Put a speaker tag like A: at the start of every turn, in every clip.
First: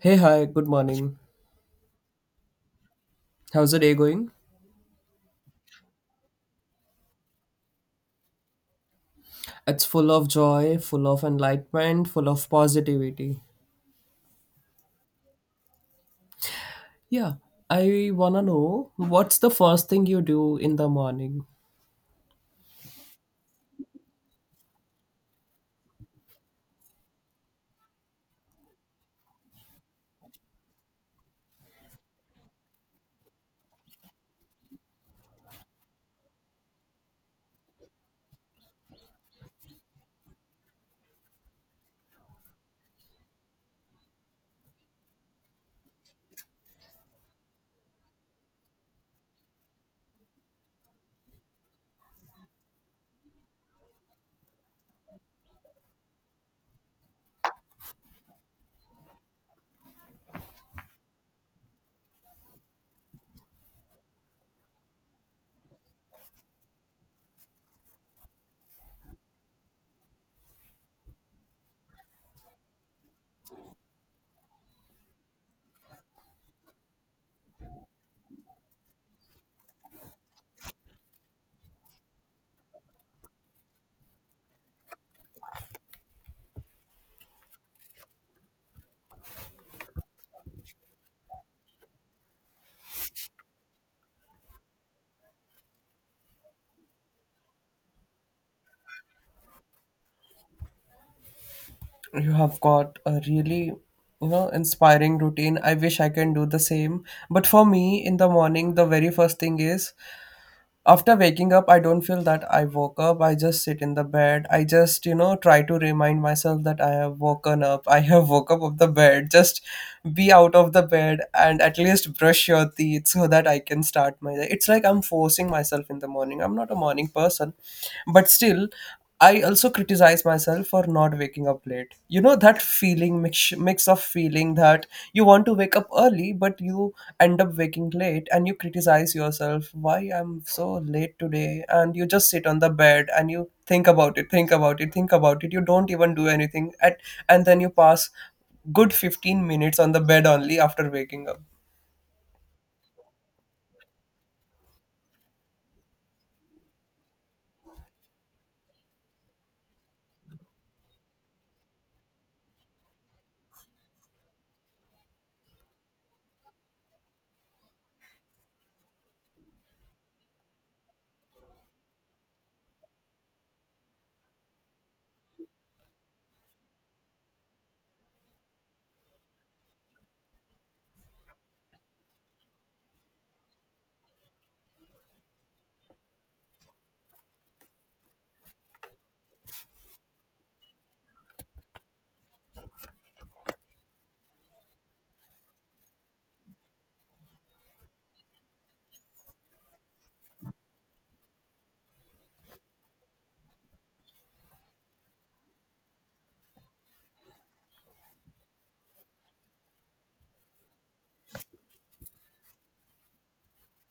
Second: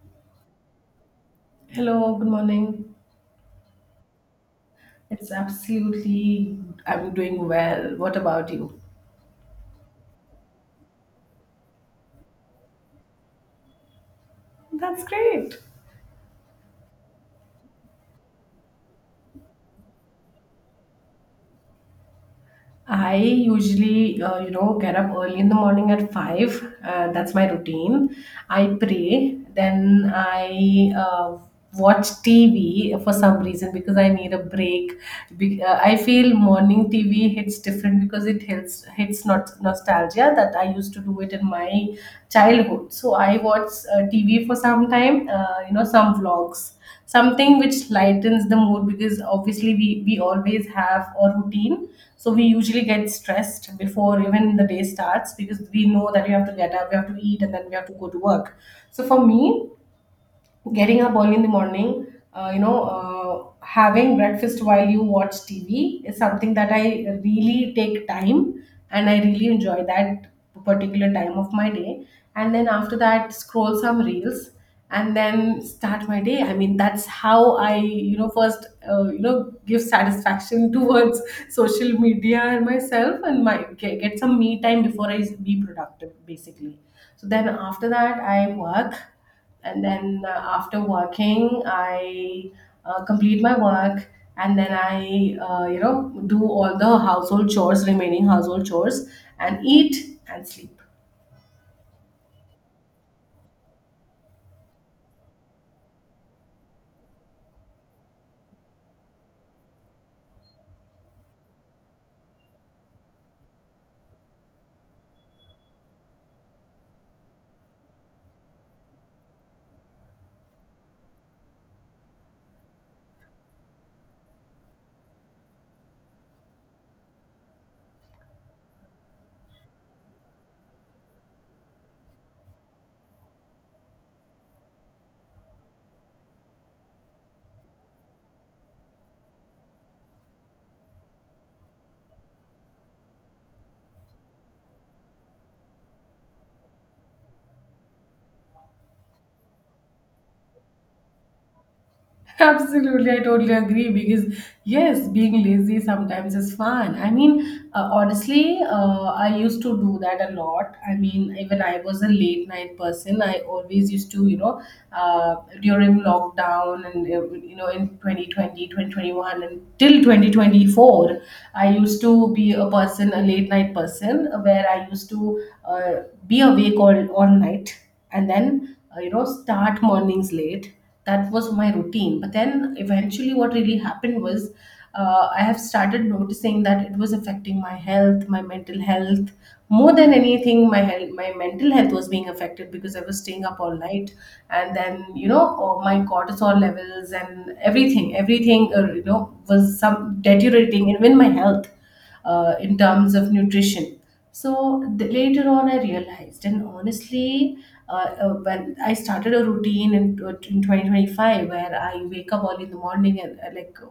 A: Hey, hi, good morning.
B: Hello, good morning.
A: How's the day going?
B: It's absolutely, I'm doing well. What about you?
A: It's full of joy, full of enlightenment, full of positivity.
B: That's great.
A: Yeah, I wanna know what's the first thing you do in the morning?
B: I usually, get up early in the morning at 5. That's my routine. I pray, then I watch TV for some reason because I need a break. I feel morning TV hits different because it hits not nostalgia that I used to do it in my childhood. So I watch TV for some time, some vlogs, something which lightens the mood because obviously we always have a routine. So we usually get stressed before even the day starts because we know that we have to get up, we have to eat, and then we have to go to work. So for me, getting up early in the morning, having breakfast while you watch TV is something that I really take time, and I really enjoy that particular time of my day. And then after that, scroll some reels and then start my day. I mean, that's how I, first, give satisfaction towards social media and myself, and my get some me time before I be productive, basically. So then after that, I work, and then after working I complete my work, and then I do all the household chores remaining household chores and eat and sleep.
A: You have got a really, you know, inspiring routine. I wish I can do the same. But for me, in the morning, the very first thing is, after waking up, I don't feel that I woke up. I just sit in the bed. I just, you know, try to remind myself that I have woken up. I have woke up of the bed. Just be out of the bed and at least brush your teeth so that I can start my day. It's like I'm forcing myself in the morning. I'm not a morning person, but still I also criticize myself for not waking up late. You know that feeling, mix of feeling that you want to wake up early but you end up waking late, and you criticize yourself, why I'm so late today, and you just sit on the bed and you think about it, you don't even do anything at, and then you pass good 15 minutes on the bed only after waking up.
B: Absolutely, I totally agree, because yes, being lazy sometimes is fun. I mean, honestly, I used to do that a lot. I mean, even I was a late night person. I always used to, uh, during lockdown, and in 2020, 2021, and till 2024, I used to be a person, a late night person, where I used to be awake all night, and then start mornings late. That was my routine, but then eventually what really happened was, I have started noticing that it was affecting my health, my mental health. More than anything, my health, my mental health was being affected, because I was staying up all night. And then, oh, my cortisol levels, and everything was some deteriorating, even my health, in terms of nutrition. So later on, I realized, and honestly, uh, when I started a routine in 2025, where I wake up early in the morning and, like,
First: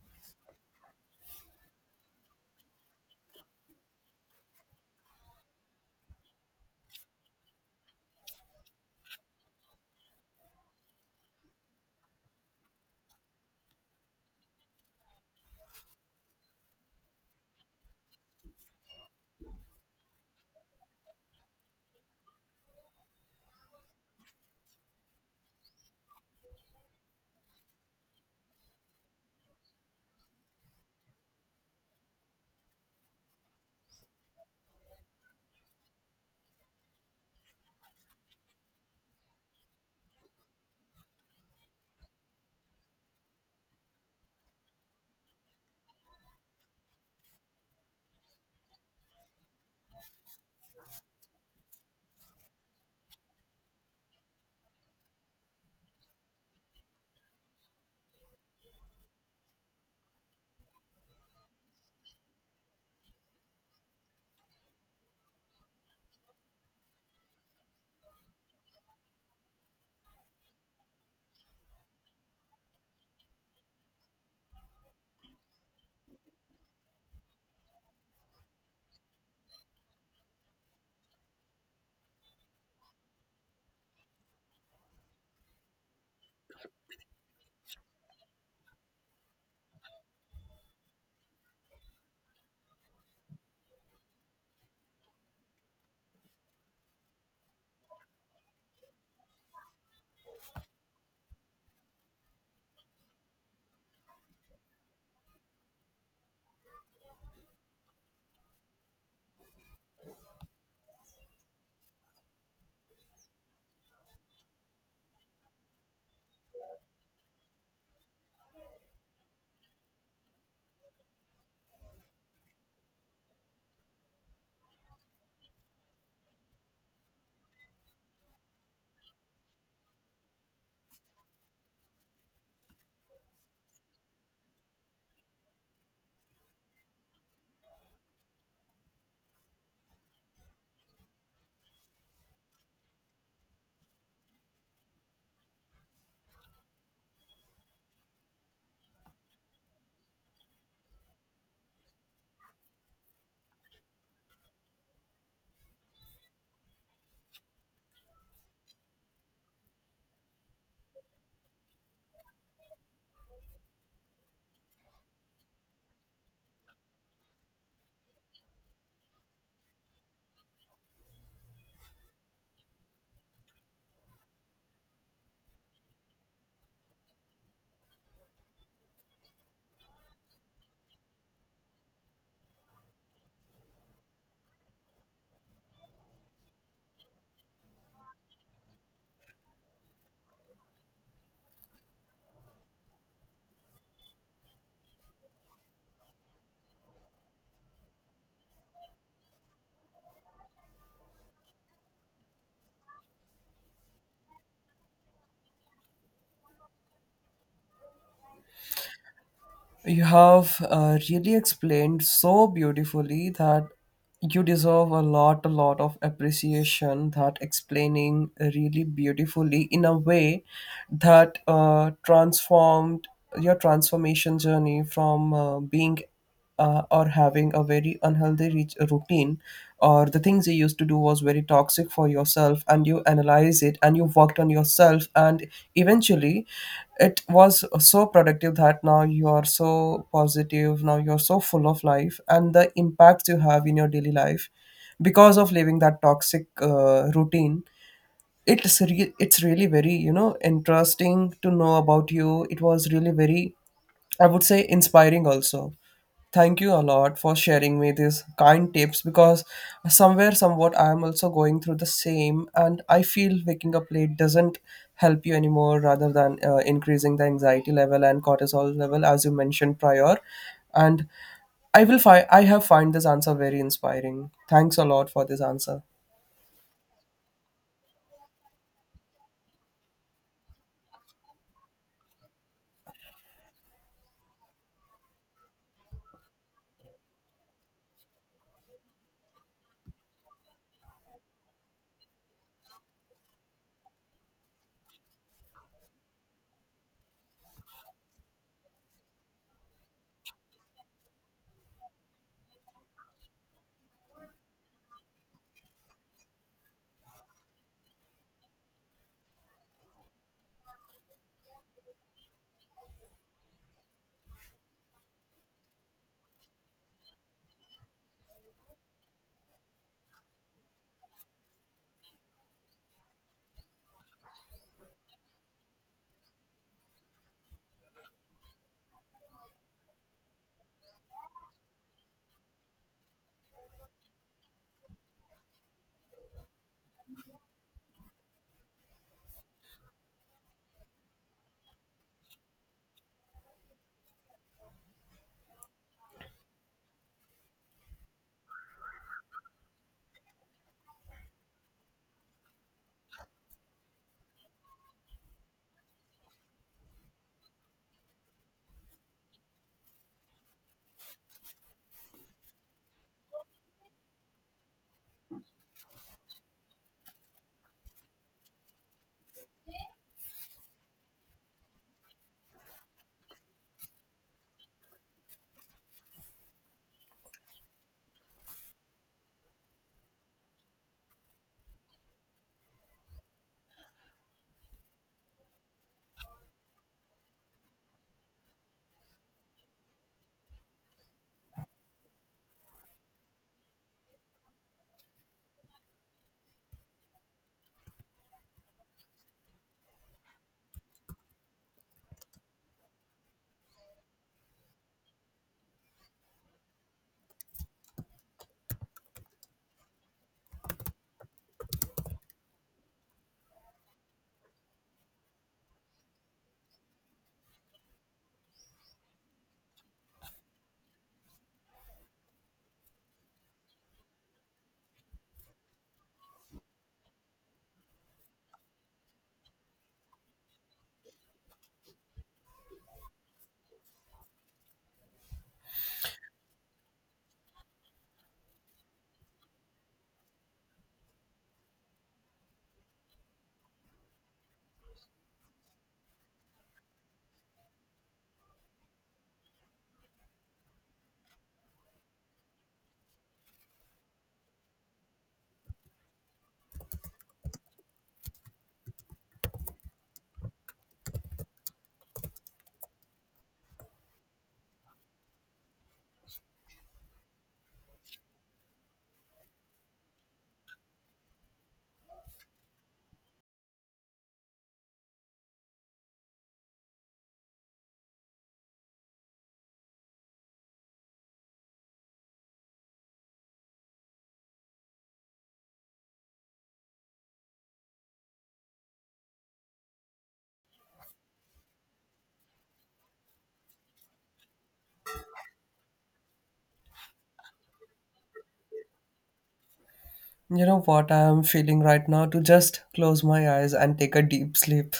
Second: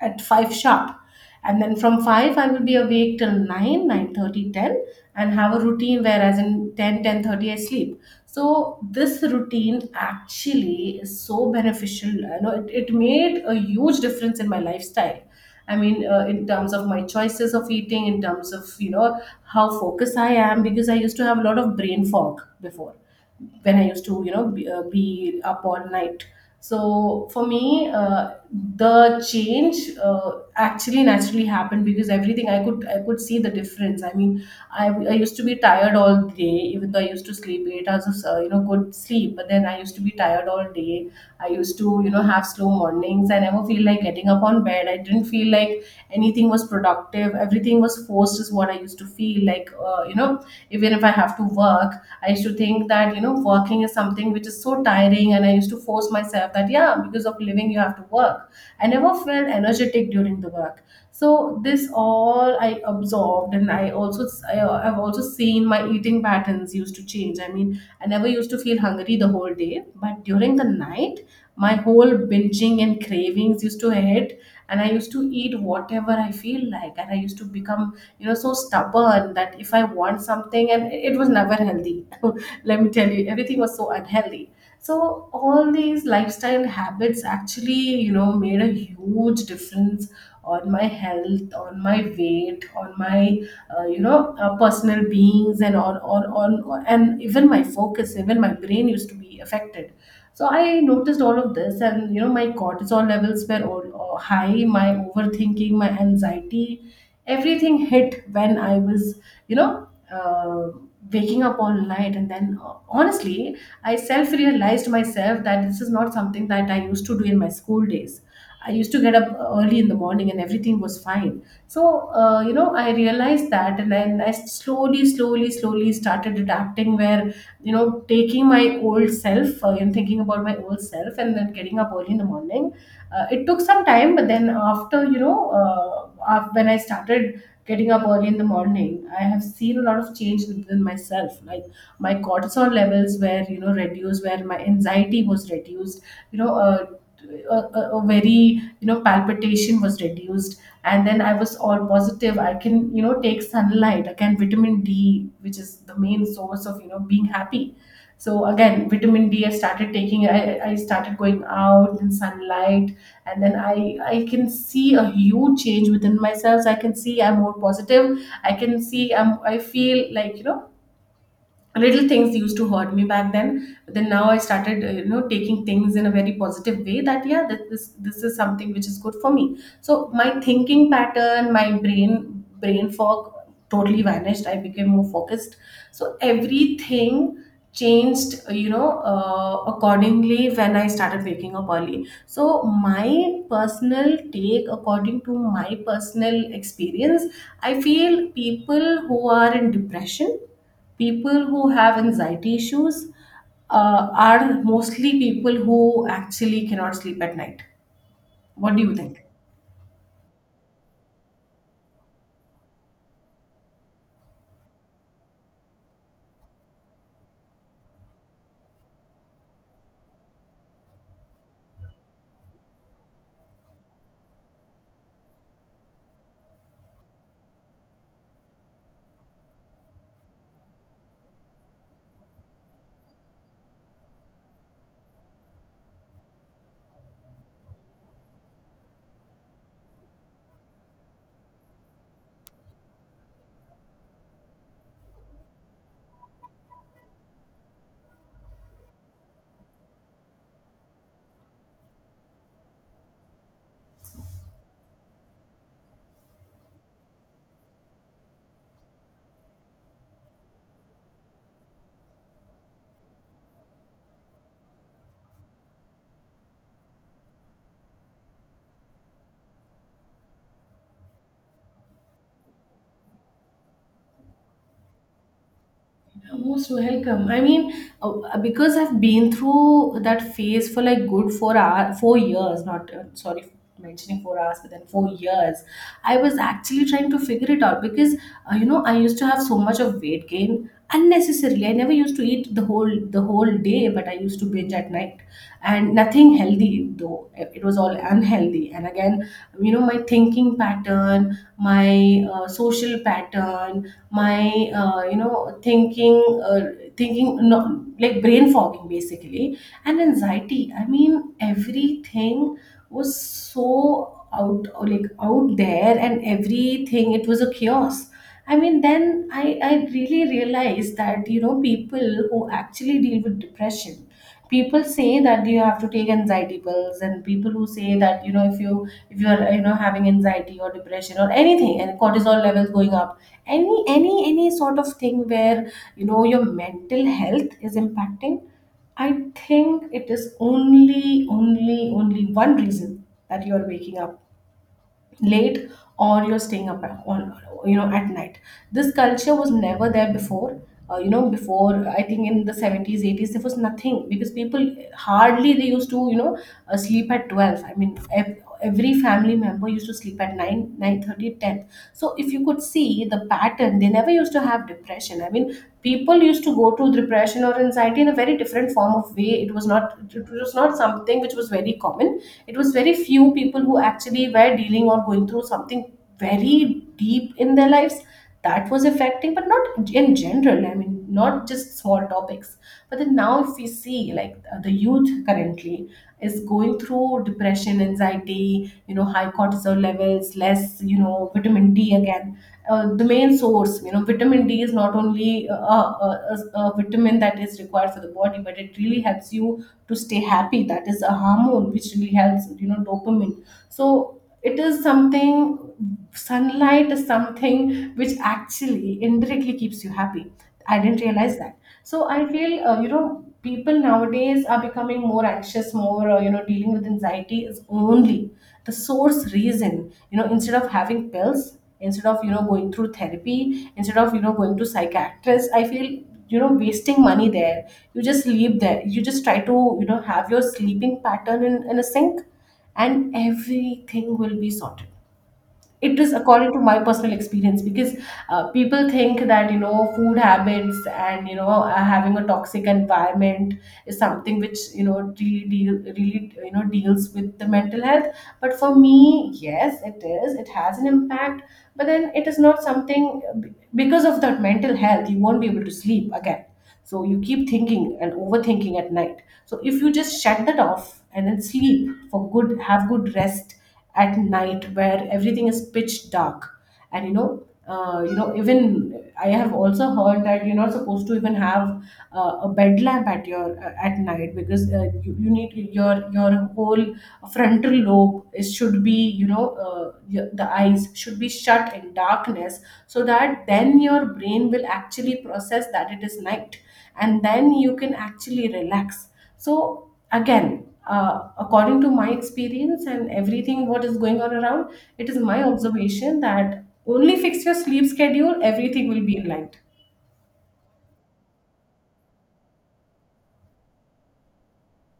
B: at 5 sharp, and then from 5 I will be awake till 9, 9:30, 10, and have a routine, whereas in 10, 10:30 I sleep. So this routine actually is so beneficial. You know, it made a huge difference in my lifestyle. I mean, in terms of my choices of eating, in terms of, how focused I am, because I used to have a lot of brain fog before, when I used to, be up all night. So for me, the change actually naturally happened, because everything, I could see the difference. I mean, I used to be tired all day, even though I used to sleep 8 hours of good sleep. But then I used to be tired all day. I used to, have slow mornings. I never feel like getting up on bed. I didn't feel like anything was productive. Everything was forced, is what I used to feel like. Even if I have to work, I used to think that working is something which is so tiring, and I used to force myself that, yeah, because of living, you have to work. I never felt energetic during the work. So this all I absorbed, and I, I've also seen my eating patterns used to change. I mean, I never used to feel hungry the whole day, but during the night my whole binging and cravings used to hit, and I used to eat whatever I feel like, and I used to become so stubborn that if I want something, and it was never healthy let me tell you, everything was so unhealthy. So all these lifestyle habits actually, made a huge difference on my health, on my weight, on my personal beings, and on and even my focus, even my brain used to be affected. So I noticed all of this, and, my cortisol levels were all high, my overthinking, my anxiety, everything hit when I was, you know, uh, waking up all night. And then, honestly, I self realized myself that this is not something that I used to do in my school days. I used to get up early in the morning, and everything was fine. So, I realized that, and then I slowly, slowly, slowly started adapting, where, taking my old self, and thinking about my old self, and then getting up early in the morning. It took some time, but then after, when I started getting up early in the morning, I have seen a lot of change within myself. Like, my cortisol levels were, reduced, where my anxiety was reduced, you know, uh, a very, palpitation was reduced, and then I was all positive. I can, take sunlight again, vitamin D, which is the main source of, being happy. So again, vitamin D I started taking. I started going out in sunlight, and then I can see a huge change within myself. So I can see I'm more positive, I can see I feel like, little things used to hurt me back then, but then now I started taking things in a very positive way, that yeah, that this is something which is good for me. So my thinking pattern, my brain fog totally vanished. I became more focused. So everything changed accordingly, when I started waking up early. So my personal take, according to my personal experience, I feel people who are in depression, people who have anxiety issues, are mostly people who actually cannot sleep at night. What do you think?
A: You have really explained so beautifully that you deserve a lot of appreciation. That explaining really beautifully in a way that transformed your transformation journey from being or having a very unhealthy routine, or the things you used to do was very toxic for yourself, and you analyze it and you worked on yourself, and eventually it was so productive that now you are so positive, now you're so full of life, and the impacts you have in your daily life because of living that toxic routine, it's really very, you know, interesting to know about you. It was really very, I would say, inspiring also. Thank you a lot for sharing me these kind tips because somewhere, somewhat, I am also going through the same, and I feel waking up late doesn't help you anymore rather than increasing the anxiety level and cortisol level, as you mentioned prior. And I will find, I have find this answer very inspiring. Thanks a lot for this answer.
B: You're most welcome. I mean, because I've been through that phase for like good 4 hours, 4 years. Not sorry, for mentioning 4 hours, but then 4 years. I was actually trying to figure it out because, I used to have so much of weight gain unnecessarily. I never used to eat the whole day, but I used to binge at night, and nothing healthy though. It was all unhealthy. And again, my thinking pattern, my social pattern, my thinking, no, like brain fogging, basically, and anxiety. I mean, everything was so out, like out there, and everything, it was a chaos. I mean then, I really realized that, people who actually deal with depression, people say that you have to take anxiety pills, and people who say that, if you if you're having anxiety or depression or anything, and cortisol levels going up, any sort of thing where, your mental health is impacting. I think it is only only only one reason, that you are waking up late, or you're staying up on, at night. This culture was never there before you know before I think in the 70s, 80s, there was nothing, because people hardly, they used to, sleep at 12. I mean, every family member used to sleep at 9, 9:30, ten. So if you could see the pattern, they never used to have depression. I mean, people used to go to depression or anxiety in a very different form of way. It was not something which was very common. It was very few people who actually were dealing or going through something very deep in their lives that was affecting, but not in general. I mean, not just small topics. But then now if we see, like, the youth currently is going through depression, anxiety, you know, high cortisol levels, less, you know, vitamin D. Again, the main source, you know, vitamin D is not only a vitamin that is required for the body, but it really helps you to stay happy. That is a hormone which really helps, you know, dopamine. So it is something. Sunlight is something which actually indirectly keeps you happy. I didn't realize that. So I feel, you know, people nowadays are becoming more anxious, more, you know, dealing with anxiety is only the source reason, you know. Instead of having pills, instead of, you know, going through therapy, instead of, you know, going to psychiatrist, I feel, you know, wasting money there. You just leave there, you just try to, you know, have your sleeping pattern in a sync, and everything will be sorted. It is according to my personal experience. Because people think that, you know, food habits and, you know, having a toxic environment is something which, you know, really deal, really, you know, deals with the mental health. But for me, yes, it is, it has an impact. But then it is not something. Because of that mental health you won't be able to sleep again, so you keep thinking and overthinking at night. So if you just shut that off and then sleep for good, have good rest at night where everything is pitch dark. And you know, even I have also heard that you're not supposed to even have a bed lamp at your, at night, because you need your whole frontal lobe is should be, you know, your, the eyes should be shut in darkness, so that then your brain will actually process that it is night, and then you can actually relax. So again, according to my experience and everything what is going on around, it is my observation that only fix your sleep schedule, everything will be aligned.
A: You know what I am feeling right now? To just close my eyes and take a deep sleep.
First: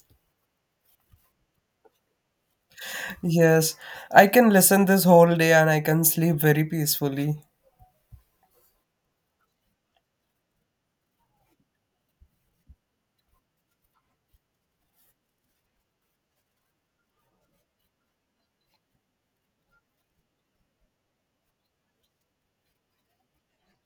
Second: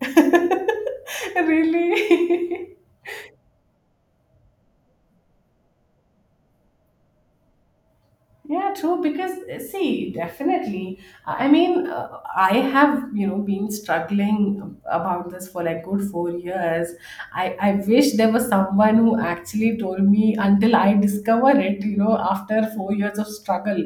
B: Really.
A: Yes, I can listen this whole day and I can sleep very peacefully.
B: Yeah, true. Because, see, definitely. I mean, I have, you know, been struggling about this for like good 4 years. I wish there was someone who actually told me until I discover it. You know, after 4 years of struggle,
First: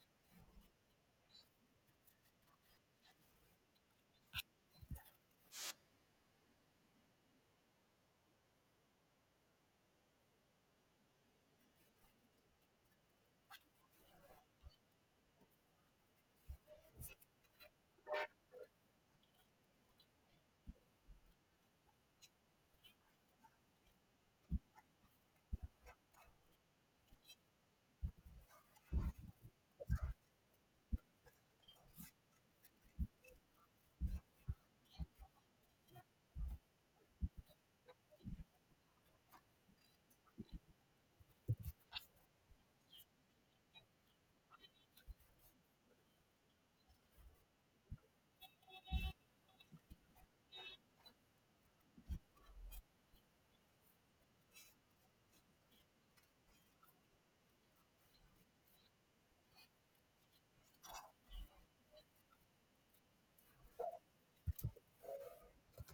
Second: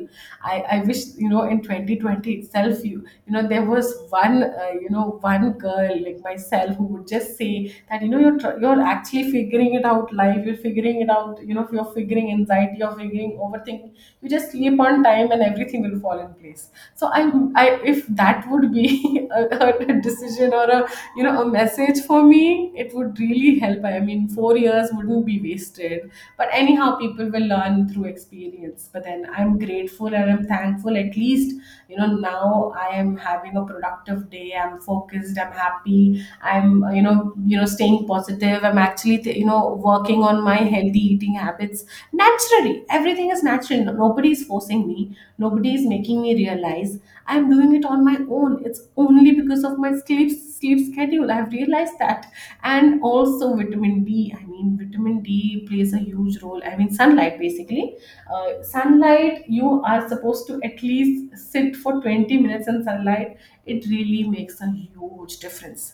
B: I wish, you know, in 2020, you know there was one, you know, one girl like myself who would just say that, you know, you're actually figuring it out life. You're figuring it out. You know, if you're figuring anxiety, you're figuring overthinking, you just sleep on time and everything will fall in place. So I, if that would be a decision or a, you know, a message for me, it would really help. I mean, 4 years wouldn't be wasted. But anyhow, people will learn through experience, but then I'm grateful and I'm thankful. At least, you know, now I am having a productive day, I'm focused, I'm happy, I'm, you know, staying positive, I'm actually, you know, working on my healthy eating habits. Naturally, everything is natural. No, nobody is forcing me, nobody is making me realize. I'm doing it on my own. It's only because of my sleep schedule, I've realized that. And also vitamin D, I mean, vitamin D plays a huge role. I mean, sunlight basically. Sunlight, you are supposed to at least sit for 20 minutes in sunlight. It really makes a huge difference.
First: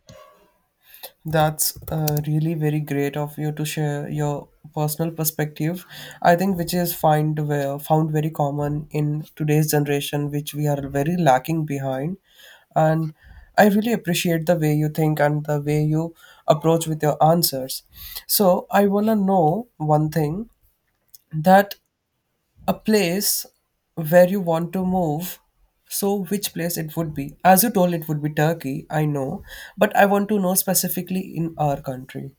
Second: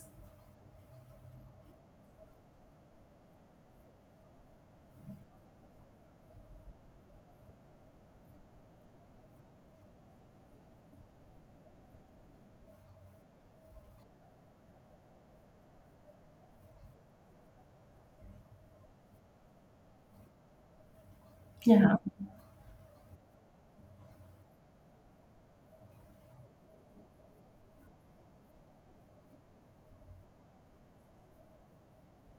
A: That's really very great of you to share your personal perspective. I think which is find found very common in today's generation, which we are very lacking behind. And I really appreciate the way you think and the way you approach with your answers. So I wanna know one thing, that
B: Yeah.
A: a place where you want to move, so which place it would be? As you told, it would be Turkey, I know, but I want to know specifically in our country.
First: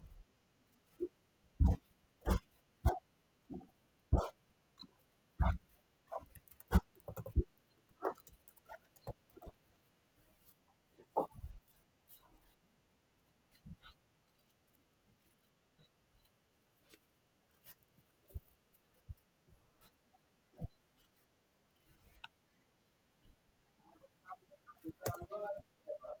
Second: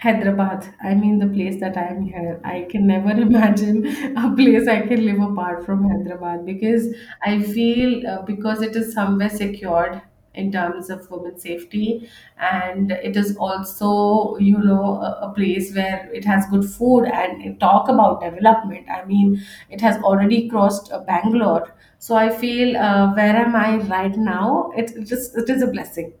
B: Hyderabad. I mean, the place that I'm here. I can never imagine a place I can live apart from Hyderabad, because I feel, because it is somewhere secured in terms of women's safety, and it is also, you know, a place where it has good food and it talk about development. I mean, it has already crossed, Bangalore, so I feel, where am I right now? It just it is a blessing.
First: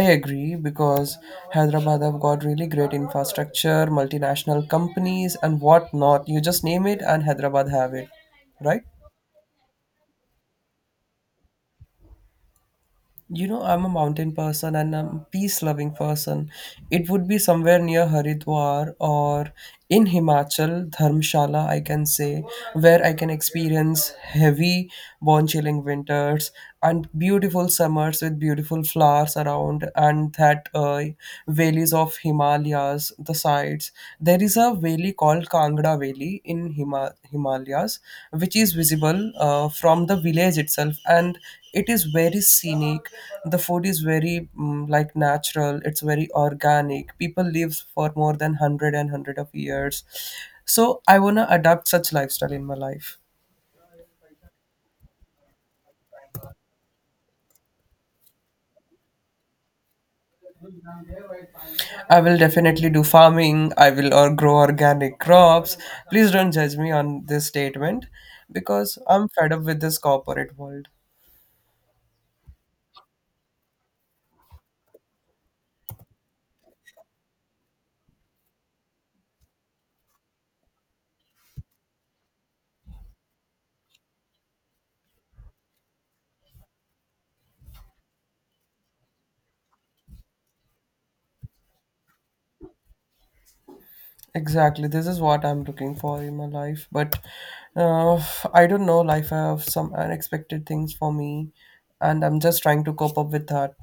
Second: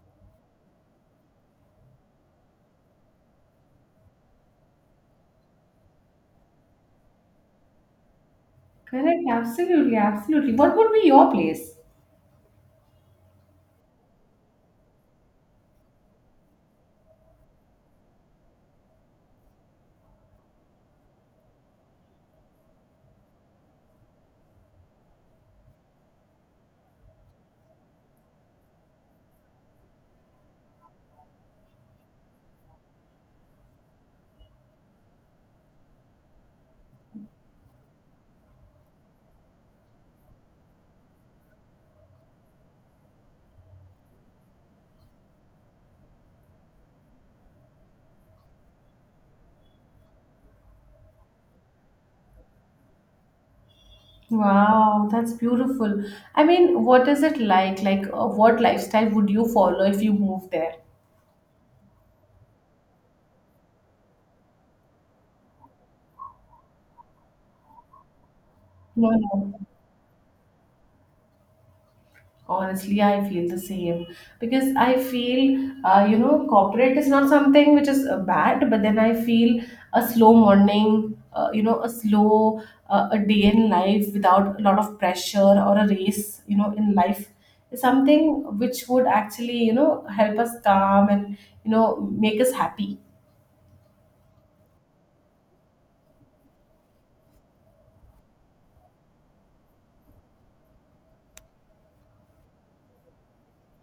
A: I agree because Hyderabad have got really great infrastructure, multinational companies, and whatnot. You just name it and Hyderabad have it, right?
B: Correct. Absolutely. Absolutely. What would be your place?
A: You know, I'm a mountain person and I'm a peace loving person. It would be somewhere near Haridwar or in Himachal, Dharmshala, I can say, where I can experience heavy, bone chilling winters and beautiful summers with beautiful flowers around, and that valleys of Himalayas, the sides. There is a valley called Kangra Valley in Himalayas, which is visible from the village itself, and it is very scenic. The food is very, like, natural. It's very organic. People live for more than 100 of years. So I want to adopt such lifestyle in my life.
B: Wow, that's beautiful. I mean, what is it like? Like, what lifestyle would you follow if you moved there?
A: I will definitely do farming, I will, or grow organic crops. Please don't judge me on this statement because
B: No,
A: I'm fed
B: no.
A: up with this corporate world.
B: Honestly, I feel the same, because I feel, you know, corporate is not something which is, bad, but then I feel a slow morning, you know, a slow, a day in life without a lot of pressure or a race, you know, in life is something which would actually, you know, help us calm and, you know, make us happy.
A: Exactly. This is what I'm looking for in my life. But uh, I don't know. Life have some unexpected things for me, and I'm just trying to cope up with that.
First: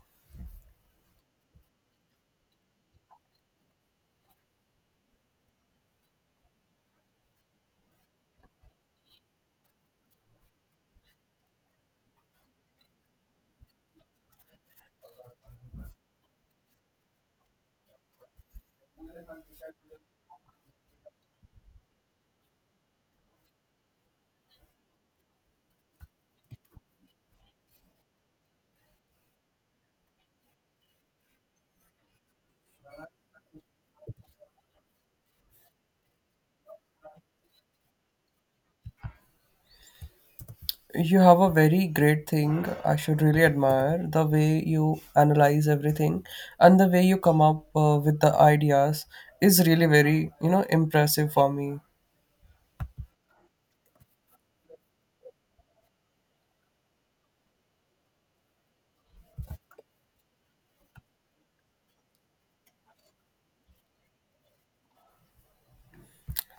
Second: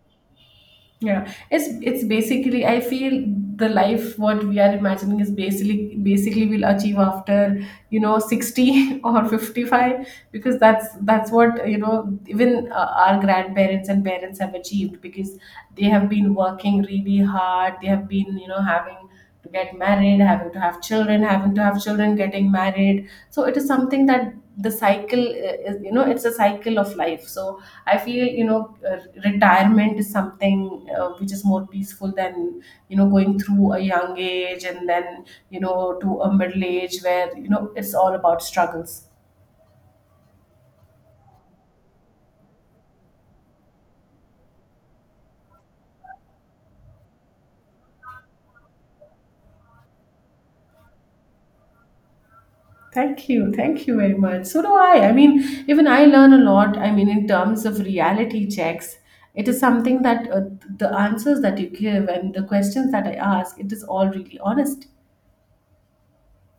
B: Yeah, it's basically I feel the life what we are imagining is basically we'll achieve after, you know, 60 or 55, because that's what you know, even, our grandparents and parents have achieved, because they have been working really hard, they have been, you know, having to get married, having to have children, having to have children, getting married. So it is something that the cycle, is, you know, it's a cycle of life. So I feel, you know, retirement is something, which is more peaceful than, you know, going through a young age and then, you know, to a middle age where, you know, it's all about struggles.
A: You have a very great thing. I should really admire the way you analyze everything, and the way you come up with the ideas is really very, you know, impressive for me.
B: Thank you very much. So do I. I mean, even I learn a lot. I mean, in terms of reality checks, it is something that, the answers that you give and the questions that I ask, it is all really honest.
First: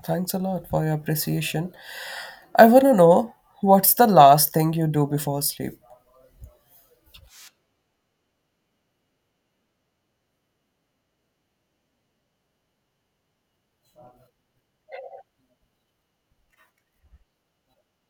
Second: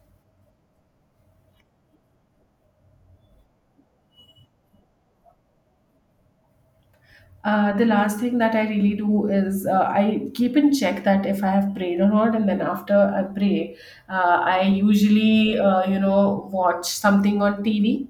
A: Thanks a lot for your appreciation. I wanna know what's the last thing you do before sleep.
B: The last thing that I really do is, I keep in check that if I have prayed or not, and then after I pray, I usually, you know, watch something on TV,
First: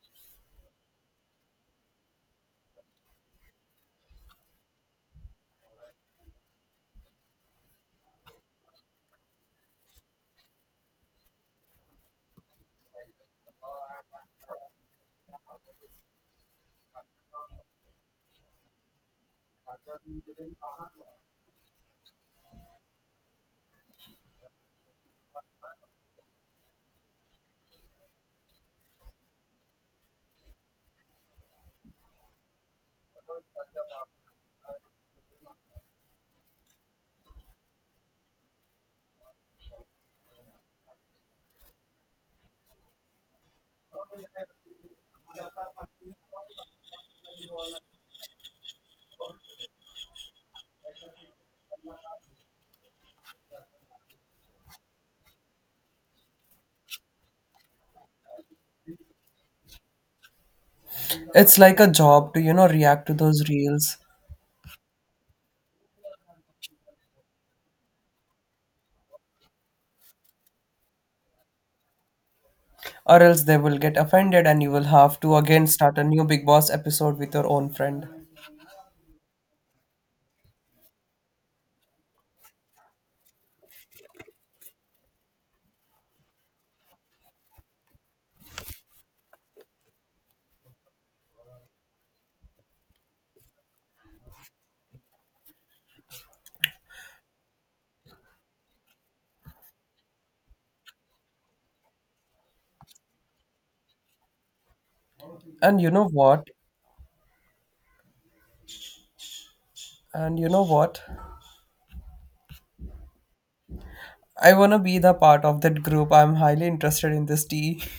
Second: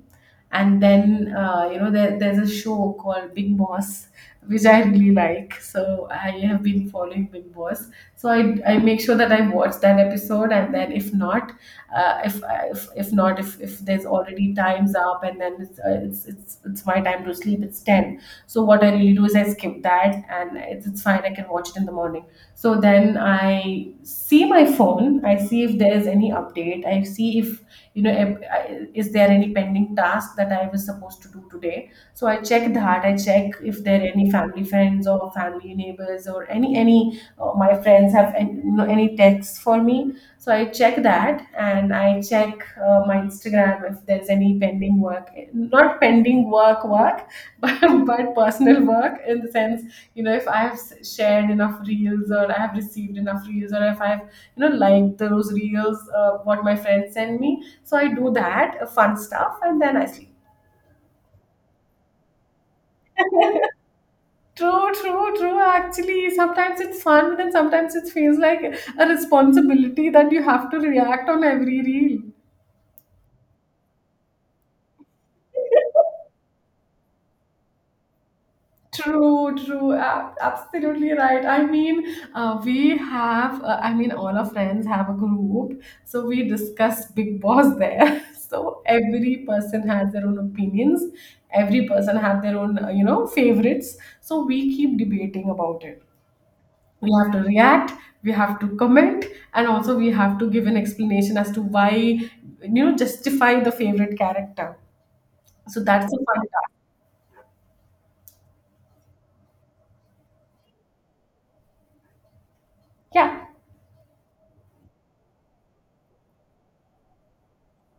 B: and then, you know, there's a show called Big Boss which I really like. So I have been following Big Boss. So I make sure that I watch that episode, and then if not, uh, if, if not if if there's already times up, and then it's my time to sleep. It's 10, so what I really do is I skip that, and it's fine. I can watch it in the morning. So then I see my phone. I see if there's any update. I see if, you know, is there any pending task that I was supposed to do today. So I check that. I check if there are any family friends or family neighbors or my friends have any, you know, any texts for me. So I check that and I check, my Instagram if there's any pending work. Not pending work work, but personal work in the sense, you know, if I have shared enough reels, or I have received enough reels, or if I've, you know, liked those reels, what my friends send me. So I do that, fun stuff, and then I sleep.
A: It's like a job to, you know, react to those reels,
B: True, true, true. Actually, sometimes it's fun, but then sometimes it feels like a responsibility that you have to react on every reel.
A: or else they will get offended and you will have to again start a new Big Boss episode with your own friend.
B: True, true. Absolutely right. I mean, I mean, all our friends have a group. So we discuss Big Boss there. So every person has their own opinions. Every person have their own, you know, favorites. So we keep debating about it. We have to react, we have to comment, and also we have to give an explanation as to why, you know, justify the favorite character.
A: And
B: So
A: you know
B: that's a fun
A: what?
B: task.
A: And you know what?
B: Yeah.
A: I want to be the part of that group. I'm highly interested in this tea.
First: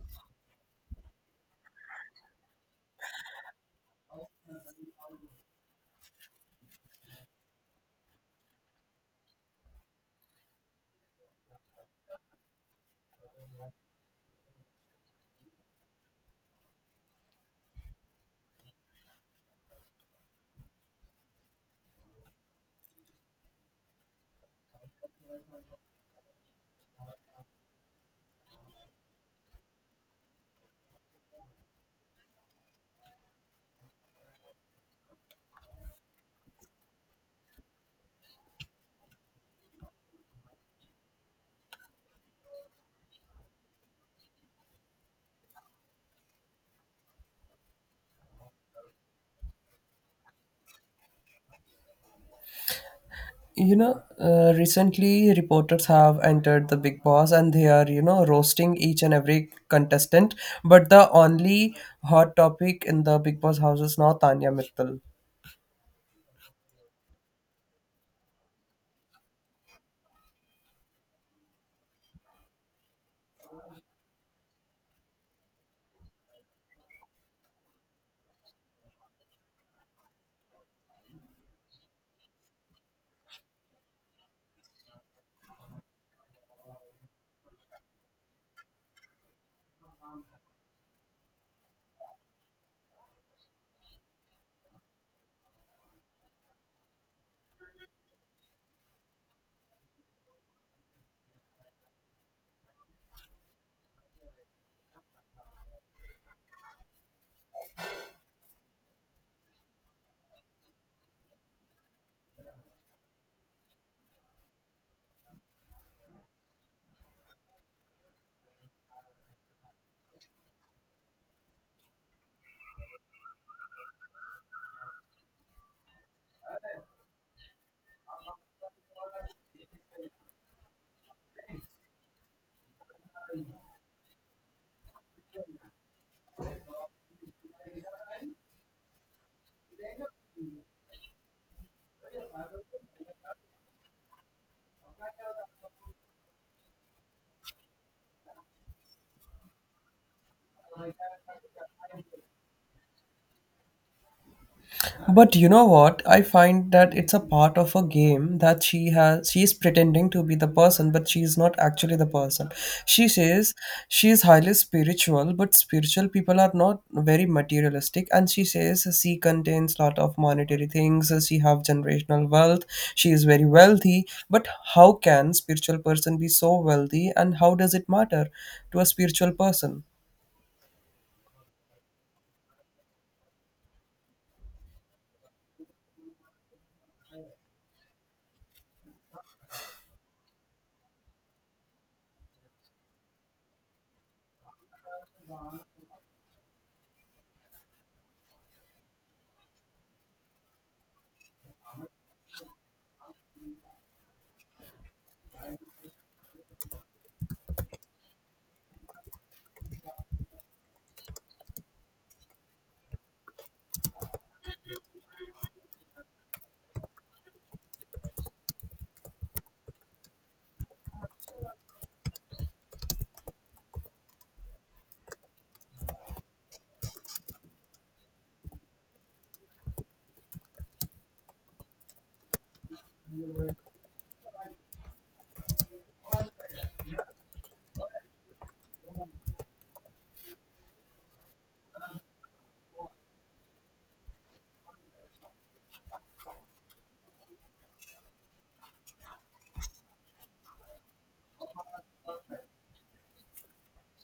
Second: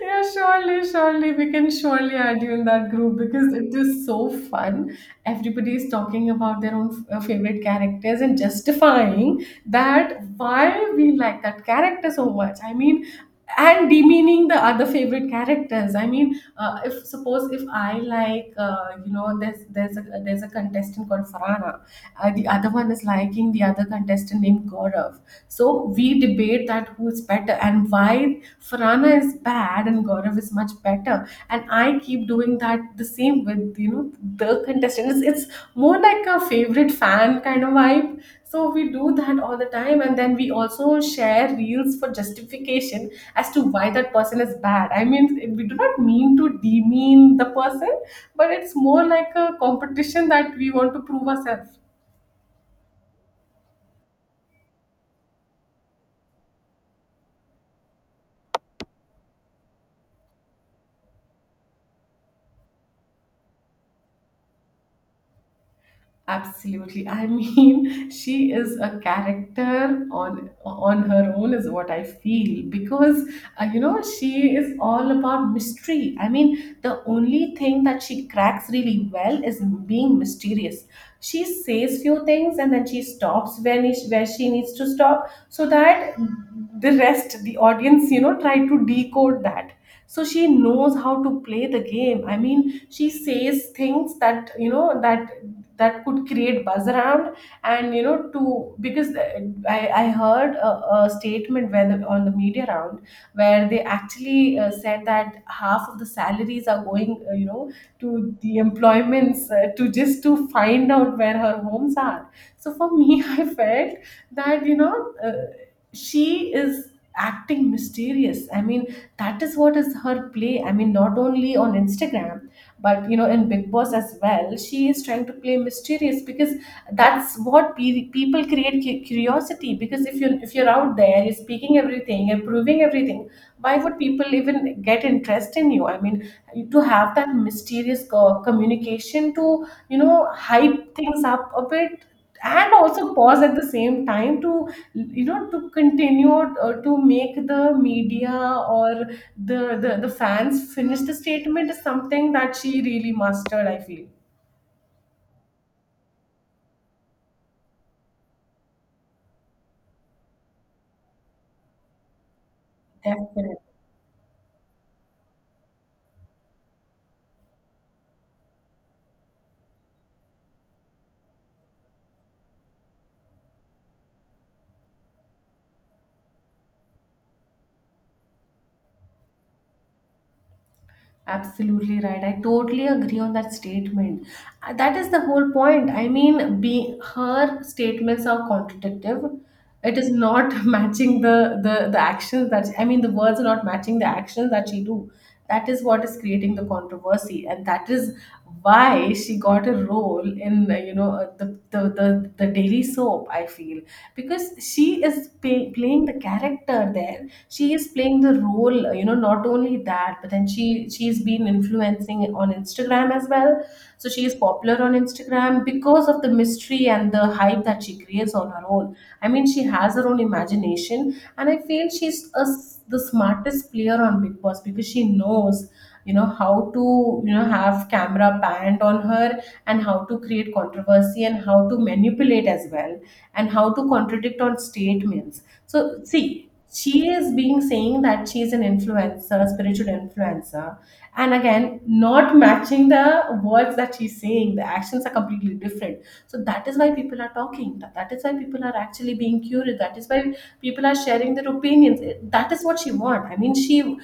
B: Yeah, surely, surely. We can surely add you in that group, because it is so fun. Everybody is talking about their own, favorite characters and justifying that why we like that character so much. I mean, and demeaning the other favorite characters. I mean, if suppose if I like, you know, there's a contestant called Farana. The other one is liking the other contestant named Gaurav. So we debate that who's better and why Farana is bad and Gaurav is much better. And I keep doing that the same with, you know, the contestants. It's more like a favorite fan kind of vibe. So we do that all the time. And then we also share reels for justification as to why that person is bad. I mean, we do not mean to demean the person, but it's more like a competition that we want to prove ourselves.
A: You know, recently reporters have entered the Big Boss, and they are, you know, roasting each and every contestant, but the only hot topic in the Big Boss house is now Tanya Mittal.
B: Absolutely. I mean, she is a character on her own is what I feel, because, you know, she is all about mystery. I mean, the only thing that she cracks really well is being mysterious. She says few things and then she stops where she needs to stop so that the rest, the audience, you know, try to decode that. So she knows how to play the game. I mean, she says things that that could create buzz around and because I heard a statement where on the media round where they actually said that half of the salaries are going to the employments to just to find out where her homes are. So for me I felt that she is acting mysterious. I mean, that is what is her play. I mean, not only on Instagram but in Big Boss as well, she is trying to play mysterious because that's what people create, curiosity, because if you're, if you're out there, you're speaking everything, you're proving everything, why would people even get interest in you? I mean, to have that mysterious communication to, hype things up a bit, and also pause at the same time to, to continue or to make the media or the fans finish the statement is something that she really mastered, I feel.
A: But you know what? I find that it's a part of a game that she has, she's pretending to be the person, but she's not actually the person. She says
B: Definitely.
A: she is highly spiritual, but spiritual people are not very materialistic. And she says she contains lot of monetary things, she have generational wealth, she is very wealthy. But how can spiritual person be so wealthy, and how does it matter to a spiritual person?
B: Absolutely right. I totally agree on that statement. That is the whole point. I mean, be her statements are contradictive. It is not matching the actions that, I mean the words are not matching the actions that she do. That is what is creating the controversy, and that is why she got a role in the daily soap, I feel, because she is playing the character there, she is playing the role. Not only that, but then she's been influencing on Instagram as well. So she is popular on Instagram because of the mystery and the hype that she creates on her own. I mean, she has her own imagination, and I feel the smartest player on Big Boss, because she knows how to, have camera panned on her, and how to create controversy, and how to manipulate as well, and how to contradict on statements. So see, she is being saying that she's an influencer, spiritual influencer, and again, not matching the words that she's saying. The actions are completely different. So that is why people are talking. That is why people are actually being curious. That is why people are sharing their opinions. That is what she want. I mean, she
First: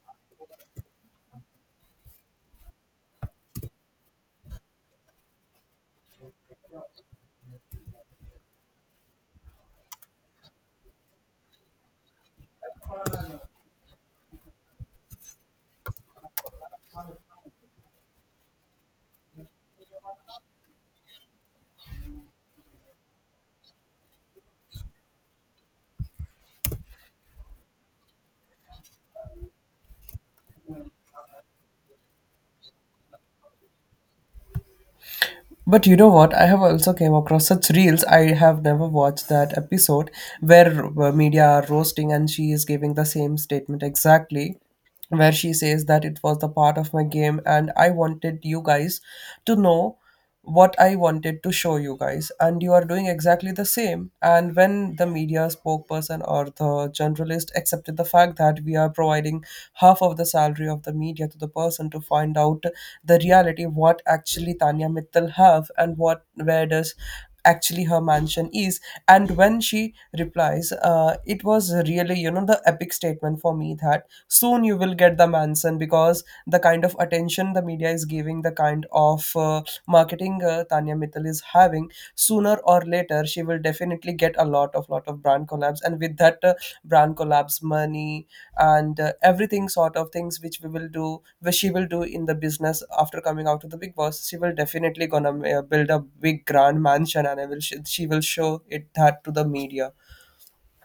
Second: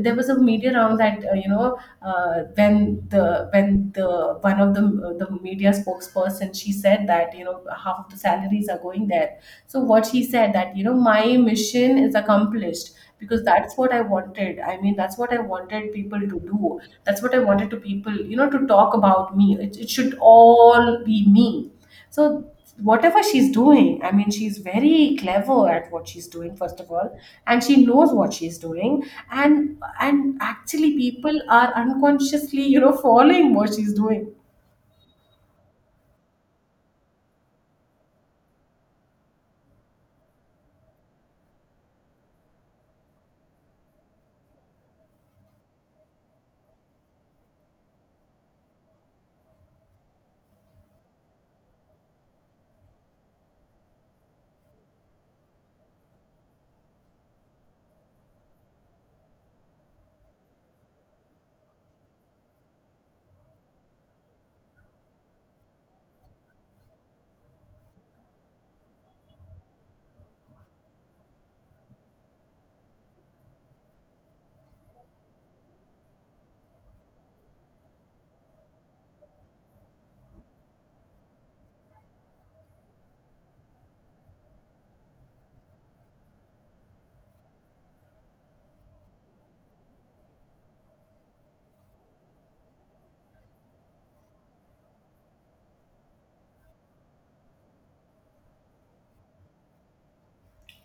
B: there was a media round that, when the, when the one of the media spokesperson, she said that, half of the salaries are going there. So what she said that, my mission is accomplished, because that's what I wanted. I mean, that's what I wanted people to do. That's what I wanted to people, to talk about me. It should all be me. So whatever she's doing, I mean, she's very clever at what she's doing, first of all, and she knows what she's doing. And actually, people are unconsciously, following what she's doing.
A: But you know what? I have also came across such reels. I have never watched that episode where media are roasting and she is giving the same statement exactly, where she says that it was the part of my game and I wanted you guys to know what I wanted to show you guys, and you are doing exactly the same. And when the media spokesperson or the journalist accepted the fact that we are providing half of the salary of the media to the person to find out the reality of what actually Tanya Mittal have, and what, where does actually her mansion is, and when she replies, it was really, you know, the epic statement for me, that soon you will get the mansion, because the kind of attention the media is giving, the kind of marketing Tanya Mittal is having, sooner or later she will definitely get a lot of, lot of brand collabs, and with that brand collabs money and everything sort of things which we will do, which she will do in the business, after coming out of the Big Boss, she will definitely gonna build a big grand mansion, and I will she will show it that to the media.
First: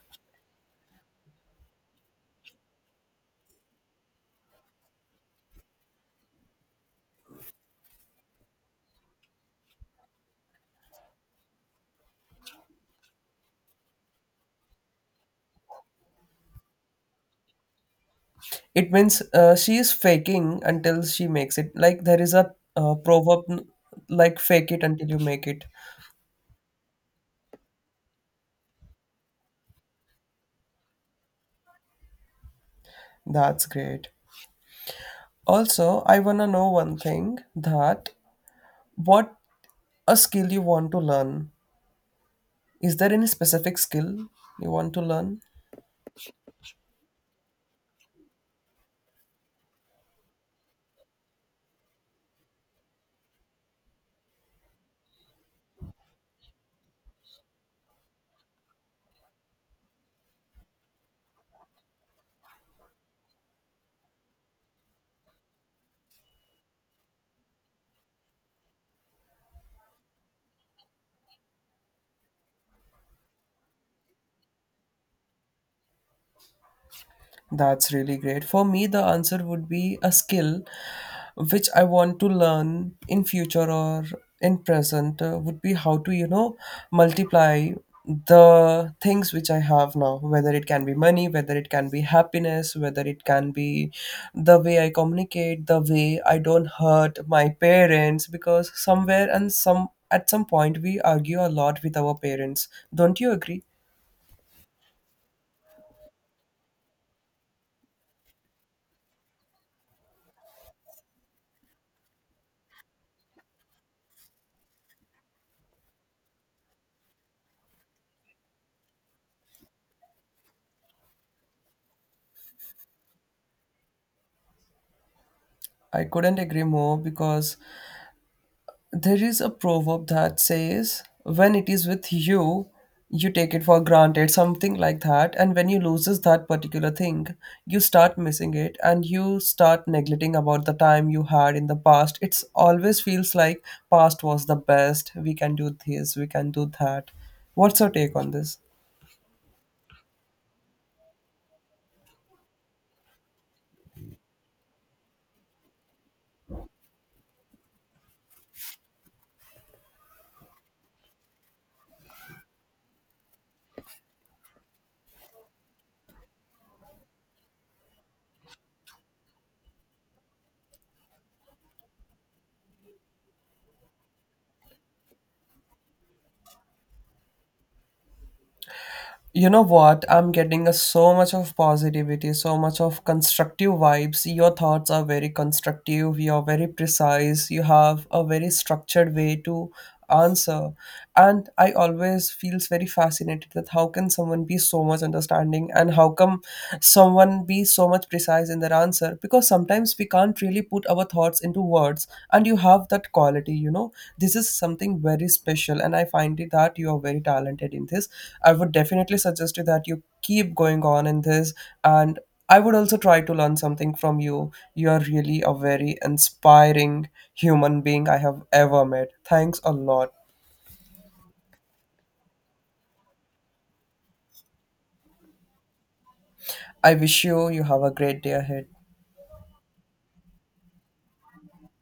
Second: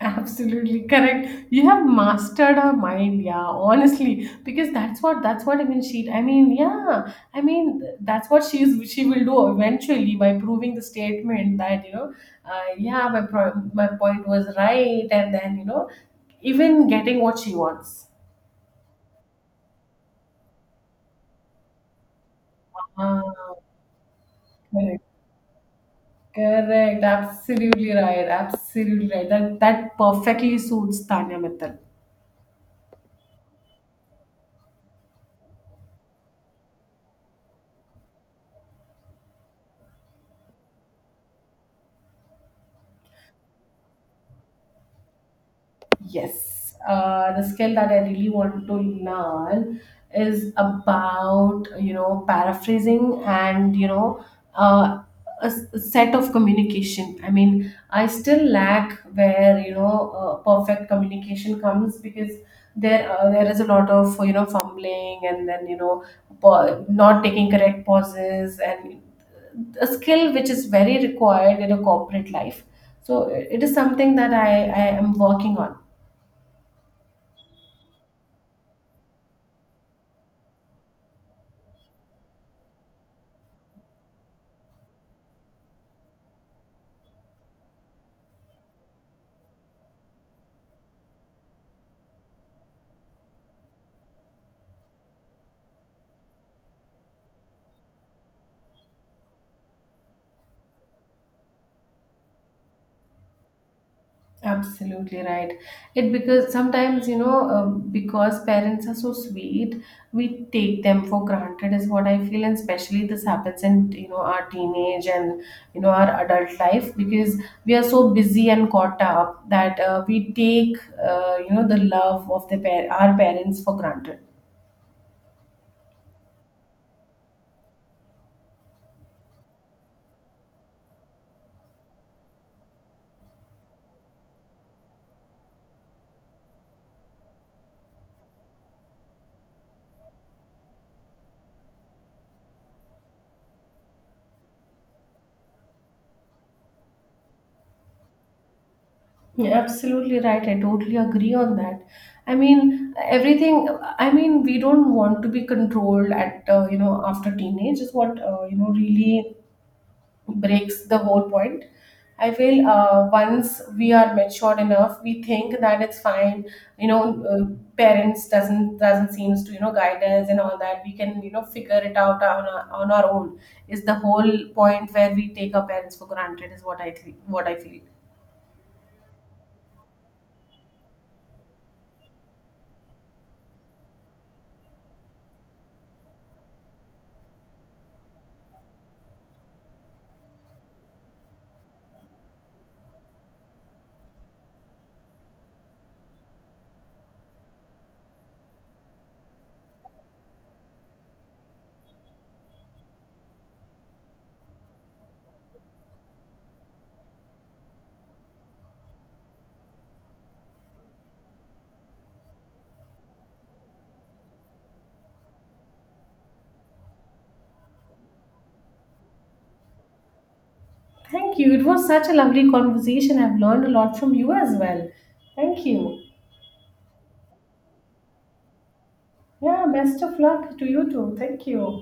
B: Absolutely correct. You have mastered her mind, yeah, honestly, because that's what, that's what I mean. She, I mean, yeah, I mean that's what she will do eventually, by proving the statement that, you know, yeah, my point was right, and then you know, even getting what she wants.
A: It means she is faking until she makes it, like there is a
B: Ah,
A: proverb, like, fake it
B: correct,
A: until you make it.
B: correct, absolutely right, absolutely right. That perfectly suits Tanya Mittal.
A: That's great. Also, I want to know one thing, that what a skill you want to learn. Is there any specific skill you want to learn?
B: Yes, the skill that I really want to learn is about, you know, paraphrasing, and you know, uh, a set of communication. I mean, I still lack where, you know, perfect communication comes, because there is a lot of, you know, fumbling, and then you know, not taking correct pauses, and a skill which is very required in a corporate life. So it is something that I am working on.
A: That's really great. For me, the answer would be a skill which I want to learn in future or in present, would be how to, you know, multiply the things which I have now, whether it can be money, whether it can be happiness, whether it can be the way I communicate, the way I don't hurt my parents, because somewhere and some, at some point we argue a lot with our parents. Don't you agree?
B: Absolutely right. It because sometimes because parents are so sweet, we take them for granted is what I feel, and especially this happens in, you know, our teenage, and you know, our adult life, because we are so busy and caught up that we take, the love of the our parents for granted.
A: I couldn't agree more because there is a proverb that says, when it is with you, you take it for granted, something like that. And when you loses that particular thing, you start missing it and you start neglecting about the time you had in the past. It's always feels like past was the best. We can do this, we can do that. What's your take on this?
B: Yeah, absolutely right. I totally agree on that. I mean, everything. I mean, we don't want to be controlled at, after teenage is what, really breaks the whole point. I feel once we are matured enough, we think that it's fine. You know, uh, parents doesn't seems to, you know, guide us and all that. We can, you know, figure it out on on our own. Is the whole point where we take our parents for granted is what I think. What I feel.
A: You know what? I'm getting a, so much of positivity, so much of constructive vibes. Your thoughts are very constructive, you're very precise, you have a very structured way to answer. And I always feels very fascinated that how can someone be so much understanding, and how come someone be so much precise in their answer? Because sometimes we can't really put our thoughts into words, and you have that quality, you know. This is something very special, and I find it that you are very talented in this. I would definitely suggest you that you keep going on in this, and I would also try to learn something from you. You are really a very inspiring human being I have ever met. Thanks a lot.
B: Thank you. It was such a lovely conversation. I've learned a lot from you as well. Thank you.
A: I wish you, have a great day ahead.
B: Yeah, best of luck to you too. Thank you.